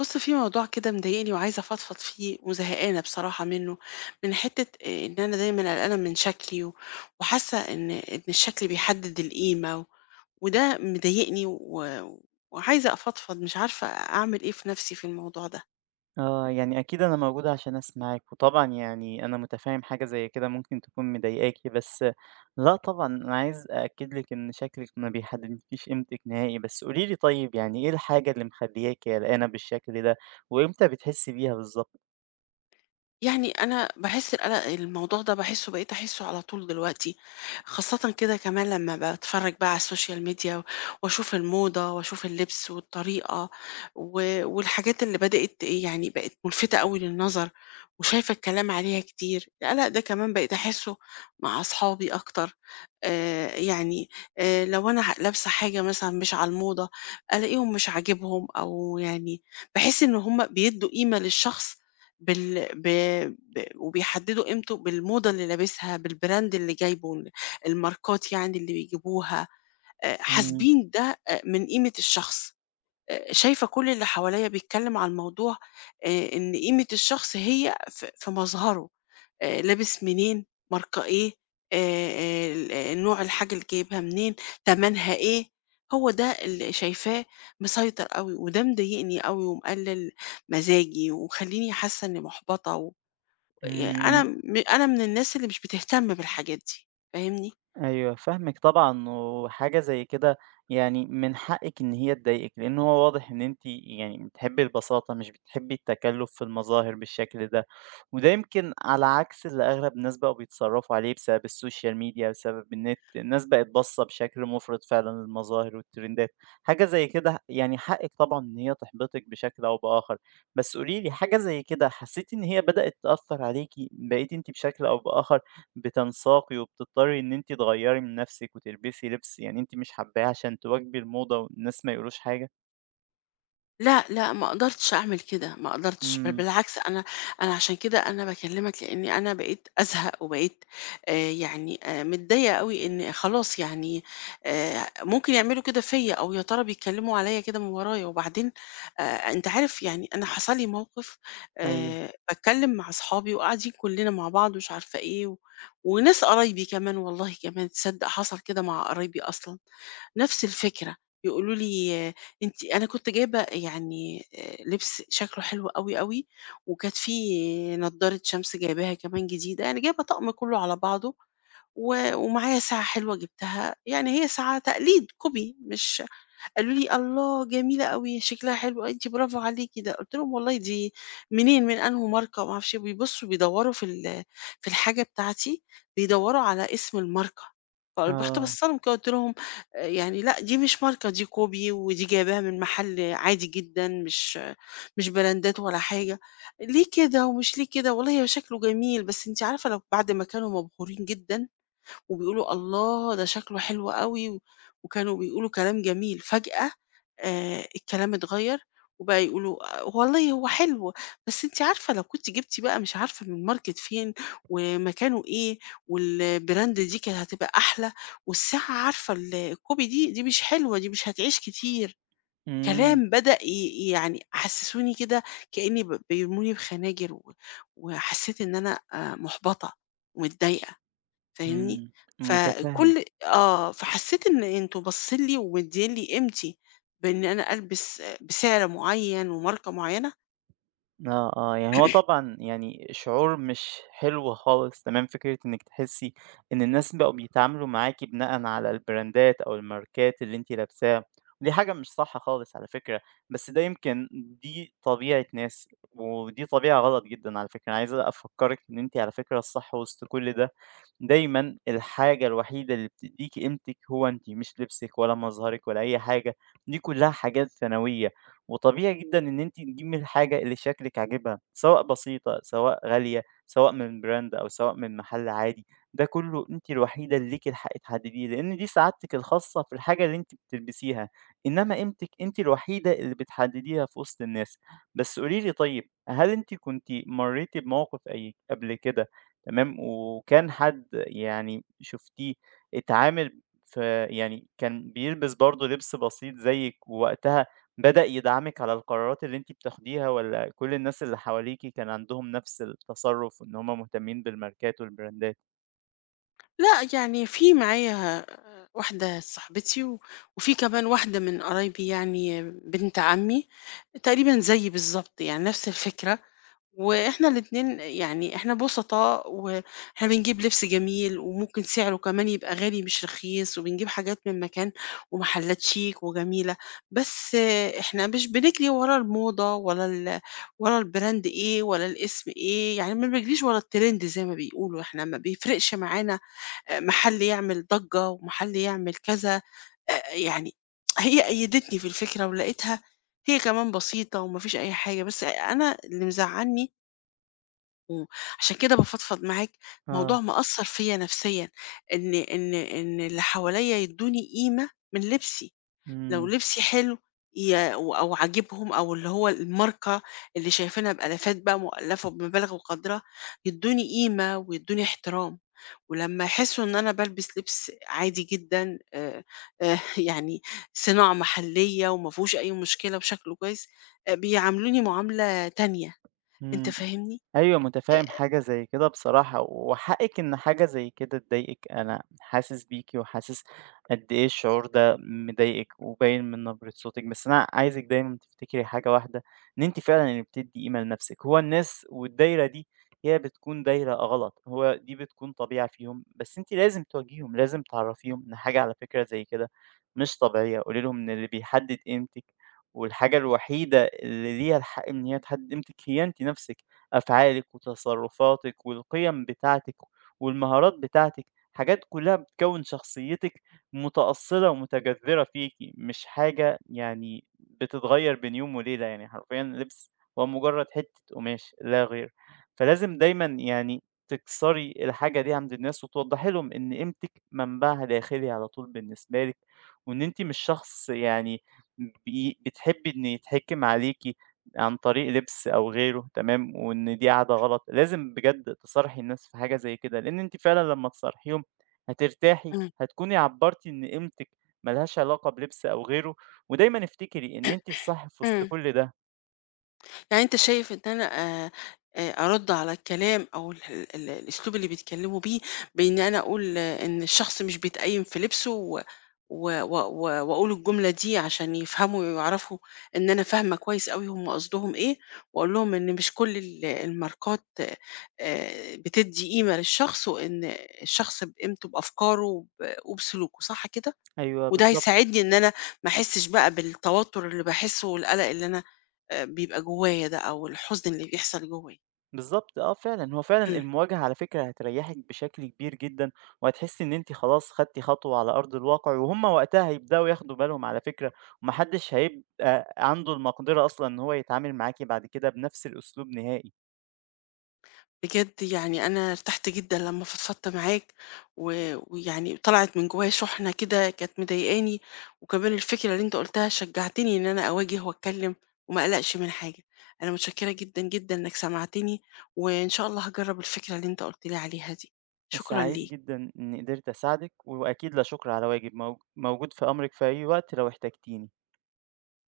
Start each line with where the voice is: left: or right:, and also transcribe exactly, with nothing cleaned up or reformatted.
left: بُص، في موضوع كده مضايقني وعايزة أفضفض فيه وزهقانة بصراحة منه، من حتة آآ إن أنا دايمًا قلقانة من شكلي و وحاسة إن إن الشكل بيحدد القيمة و وده مضايقني و وعايزة أفضفض، مش عارفة أعمل إيه في نفسي في الموضوع ده.
right: آه، يعني أكيد أنا موجود عشان أسمعِك، وطبعًا يعني أنا متفهم حاجة زي كده ممكن تكون مضايقاكِ، بس لأ طبعًا أنا عايز أأكد لِك إن شكلِك ما بيحددلكيش قيمتِك نهائي. بس قولي لي طيب، يعني إيه الحاجة اللي مخلياكِ قلقانة بالشكل ده، وإمتى بتحسي بيها بالضبط؟
left: يعني أنا باحس القلق الموضوع ده باحسه بقيت أحسه على طول دلوقتي، خاصةً كده كمان لمّا باتفرج بقى على السوشيال ميديا واشوف الموضة واشوف اللبس والطريقة و والحاجات اللي بدأت إيه، يعني بقت ملفتة أوي للنظر وشايفة الكلام عليها كتير. القلق ده كمان بقيت أحسه مع أصحابي أكتر. آآ، يعني آآ، لو أنا ح لابسة حاجة مثلًا مش على الموضة ألاقيهم مش عاجبهم أو يعني باحس إن هُم بيدّوا قيمة للشخص بال ب ب وبيحددوا قيمته بالموضة اللي لابسها، بالbrand اللي جايبه، ال الماركات يعني اللي بيجيبوها، آآ
right: إمم.
left: حاسبين ده آآ من قيمة الشخص. آآ شايفة كل اللي حواليّا بيتكلم عن موضوع آآ إن قيمة الشخص هي ف في مظهره، آآ لابس منين، ماركة إيه، آآ ال آه، نوع الحاجة اللي جايبها منين، تمنها إيه، هو ده اللي شايفاه مسيطر أوي، وده مضايقني أوي ومقلل مزاجي ومخلّيني حاسة إني محبطة و يعني أنا
right: إمم.
left: م أنا من الناس اللي مش بتهتم بالحاجات دي، فاهمني؟
right: أيوه فاهمِك طبعًا، وحاجة زي كده يعني من حقِّك إن هي تضايقِك، لأن هو واضح إن أنتِ يعني بتحبي البساطة، مش بتحبي التكلُّف في المظاهر بالشكل ده، وده يمكن على عكس اللي أغلب الناس بقوا بيتصرّفوا عليه بسبب السوشيال ميديا، بسبب النت، الناس بقت باصّة بشكل مُفرط فعلًا للمظاهر والترندات. حاجة زي كده يعني حقِّك طبعًا إن هي تحبطِك بشكل أو بآخر. بس قولي لي، حاجة زي كده حسّيتِ إن هي بدأت تأثّر عليكِ، بقيتِ أنتِ بشكل أو بآخر بتنساقي وبتضطري إن أنتِ تغيّري من نَفْسِك وتلبسي لبس يعني أنتِ مش حابّاه عشان تواكبي الموضة والناس ما يقولوش حاجة؟
left: لأ، لأ، ما قدرتش أعمل كده، ما قدرتش، بل
right: إمم،
left: بالعكس أنا أنا عشان كده أنا باكلمك، لإني أنا بقيت أزهق وبقيت آآ يعني آآ متضايقة أوي إن خلاص يعني آآ ممكن يعملوا كده فيّا أو يا ترى بيتكلموا عليّا كده من ورايا، وبعدين آآ أنت عارف يعني أنا حصل لي موقف
right: أيوه،
left: آآ باتكلم مع أصحابي وقاعدين كلنا مع بعض ومش عارفة إيه و وناس قرايبي كمان، والله كمان تصدق حصل كده مع قرايبي أصلًا، نفس الفكرة، يقولوا لي أنتِ أنا كنت جايبة يعني آآ لبس شكله حلو أوي، أوي، وكانت في نضارة شمس جايباها كمان جديدة، يعني جايبة طقم كله على بعضه، و ومعايا ساعة حلوة جبتها، يعني هي ساعة تقليد، كوبي مش قالوا لي: "الله جميلة أوي، شكلها حلو، أنتِ برافو عليكِ." ده قُلت لهم: "والله دي منين، من أنهو ماركة." وما أعرفش إيه، بيبصوا بيدوّروا في ال في الحاجة بتاعتي، بيدوّروا على اسم الماركة، فرُحت
right: آه،
left: باصّة لهم كده قُلت لهم: "آآ يعني لأ، دي مش ماركة، دي كوبي ودي جايباها من محل عادي جدًا، مش مش براندات ولا حاجة." "ليه كده ومش ليه كده؟" "والله هو شكله جميل، بس أنتِ عارفة لو بعد ما كانوا مبهورين جدًا وبيقولوا الله ده شكله حلو أوي و وكانوا بيقولوا كلام جميل، فجأة آآ الكلام اتغيّر وبقى يقولوا آه، والله هو حلو، بس أنتِ عارفة لو كنتِ جبتِ بقى مش عارفة من ماركت فين ومكانه إيه والbrand دي كانت هتبقى أحلى والساعة عارفة ال الكوبي دي، دي مش حلوة، دي مش هتعيش كتير.
right: إمم،
left: كلام بدأ ي يعني حسسوني كده كإني ب بيرموني بخناجر و وحسيت إن أنا آآ محبطة ومتضايقة. فاهمني؟
right: إمم، متفهِّم.
left: فكل آه، فحسيت إن أنتم باصين لي ومدّيين لي قيمتي بإن أنا ألبس بسعر معيّن وماركة معيّنة.
right: آه، آه، يعني هو طبعًا يعني شعور مش حلو خالص تمام، فكرة إنِّك تحسّي إن الناس بقوا بيتعاملوا معاكِ بناءً على البراندات أو الماركات اللي أنتِ لابساها، ودي حاجة مش صح خالص على فكرة، بس ده يمكن دي طبيعة ناس، ودي طبيعة غلط جدًا على فكرة. أنا عايز أفكّرِك إن أنتِ على فكرة الصح وسط كل ده، دايمًا الحاجة الوحيدة اللي بتدّيكِ قيمتِك هو أنتِ، مش لبسِك ولا مظهرِك ولا أي حاجة، دي كلّها حاجات ثانوية. وطبيعي جدًا إن أنتِ تجيبي الحاجة اللي شكلِك عاجبها، سواء بسيطة، سواء غالية، سواء من براند أو سواء من محل عادي، ده كله أنتِ الوحيدة اللي ليكِ الحق تحدديه، لأن دي سعادتِك الخاصة في الحاجة اللي أنتِ بتلبسيها، إنما قيمتِك أنتِ الوحيدة اللي بتحدديها في وسط الناس. بس قولي لي طيب، هل أنتِ كنتِ مريتِ بموقف أي قبل كده تمام، وكان حد يعني شُفتيه اتعامل ف يعني كان بيلبس برضه لبس بسيط زيِّك، ووقتها بدأ يدعمِك على القرارات اللي أنتِ بتاخديها، والّا كل الناس اللي حواليكِ كان عندهم نفس التصرُّف وإن هم مهتمين بالماركات والبراندات؟
left: لأ يعني في معايا آه، واحدة صاحبتي و وفي كمان واحدة من قرايبي يعني بنت عمي، تقريبًا زيي بالضبط يعني نفس الفكرة، وإحنا الاتنين يعني إحنا بسطاء، وإحنا بنجيب لبس جميل، وممكن سعره كمان يبقى غالي مش رخيص، وبنجيب حاجات من مكان ومحلات شيك وجميلة، بس إحنا مش بنجري ورا الموضة ولا ال ورا البراند إيه ولا الاسم إيه، يعني ما بنجريش ورا الترند زي ما بيقولوا، إحنا ما بيفرقش معانا آآ، محل يعمل ضجة ومحل يعمل كذا، آآ، يعني هي أيدتني في الفكرة ولقيتها هي كمان بسيطة وما فيش أي حاجة، بس أنا اللي مزعلني. إمم، عشان كده بافضفض معاك، موضوع
right: آه،
left: مأثّر فيّا نفسيًا، إن إن إن اللي حواليّا يدّوني قيمة من لبسي، لو
right: إمم،
left: لبسي حلو ي أو عاجبهم أو اللي هو الماركة اللي شايفينها بآلافات بقى مؤلّفة بمبالغ وقدْرها، يدّوني قيمة ويدّوني احترام، ولمّا يحسّوا إن أنا بالبس لبس عادي جدًا آآ آآ يعني صِناعة محلية وما فيهوش أي مشكلة وشكله كويس، آآ بيعاملوني معاملة تانية. أنت
right: إمم.
left: فاهمني؟
right: أيوه، متفهّم
left: آآ
right: حاجة زي كده بصراحة، وحقِّك إن حاجة زي كده تضايقِك، أنا حاسس بيكِ وحاسس قد إيه الشعور ده مضايقِك وباين من نبرة صوتِك، بس أنا عايزِك دايمًا تفتكري حاجة واحدة، إن أنتِ فعلًا اللي بتدّي قيمة لنفسِك، هو الناس والدايرة دي هي بتكون دايرة غلط، هو دي بتكون طبيعة فيهم، بس أنتِ لازم تواجهيهم، لازم تعرّفيهم إن حاجة على فكرة زي كده مش طبيعية، قولي لهم إن اللي بيحدد قيمتِك والحاجة الوحيدة اللي ليها الحق إن هي تحدد قيمتِك هي أنتِ نفسِك. أفعالِك وتصرفاتِك والقيم بتاعتِك والمهارات بتاعتِك، حاجات كلّها بتكوّن شخصيتِك متأصّلة ومتجذرة فيكِ، مش حاجة يعني بتتغيّر بين يوم وليلة، يعني حرفيًا اللبس هو مجرّد حتّة قماش لا غير، فلازم دايمًا يعني تكسري الحاجة دي عند الناس وتوضّحي لهم إن قيمتِك منبعها داخلي على طول بالنسبة لِك، وإن أنتِ مش شخص يعني بي بتحبّي إن يتحكِم عليكِ عن طريق لبس أو غيره تمام، وإن دي عادة غلط، لازم بجد تصارحي الناس في حاجة زي كده، لإن أنتِ فعلًا لمّا تصارحيهم هترتاحي،
left: إمم.
right: هتكوني عبّرتِ إن قيمتِك ما لهاش علاقة بلبس أو غيره، ودايمًا افتكري إن أنتِ الصح في وسط
left: إمم.
right: كل ده.
left: يعني أنت شايف إن أنا آآ آآ أرُد على الكلام أو ال ال ال- الأسلوب اللي بيتكلّموا بيه بإن أنا أقول آه، إن الشخص مش بيتقيّم في لبسه و و و و وأقول الجملة دي عشان يفهموا ويعرفوا إن أنا فاهمة كويس أوي هم قصدهم إيه وأقول لهم إن مش كل ال الماركات آآ بتدّي قيمة للشخص، وإن الشخص بقيمته بأفكاره وب وبسلوكه، صح كده؟
right: أيوه
left: وده
right: بالضبط.
left: هيساعدني إن أنا ما أحسش بقى بالتوتر اللي باحسه والقلق اللي أنا آآ بيبقى جوايا ده أو الحزن اللي بيحصل جوايا.
right: بالضبط آه فعلًا، هو فعلًا
left: إمم.
right: المواجهة على فكرة هتريّحِك بشكل كبير جدًا، وهتحسّي إن أنتِ خلاص خدتِ خطوة على أرض الواقع، وهُم وقتها هيبدأوا ياخدوا بالهم على فكرة، وما حدش هيبقى عنده المقدرة أصلًا إن هو يتعامل معاكِ بعد كده بنفس الأسلوب نهائي.
left: بجد يعني أنا ارتحت جدًا لمّا فضفضت معاك و ويعني طلعت من جوايا شُحنة كده كانت مضايقاني، وكمان الفكرة اللي أنت قُلتها شجعتني إن أنا أواجه وأتكلم وما أقلقش من حاجة. أنا متشكرة جدًا، جدًا إنك سمعتني، وإن شاء الله هاجرّب الفكرة اللي أنت قُلت لي عليها دي. شكرًا
right: سعيد
left: ليك.
right: جدًا إني قدرت أساعدِك، وأكيد لا شكر على واجب، موج موجود في أمرِك في أي وقت لو احتجتيني.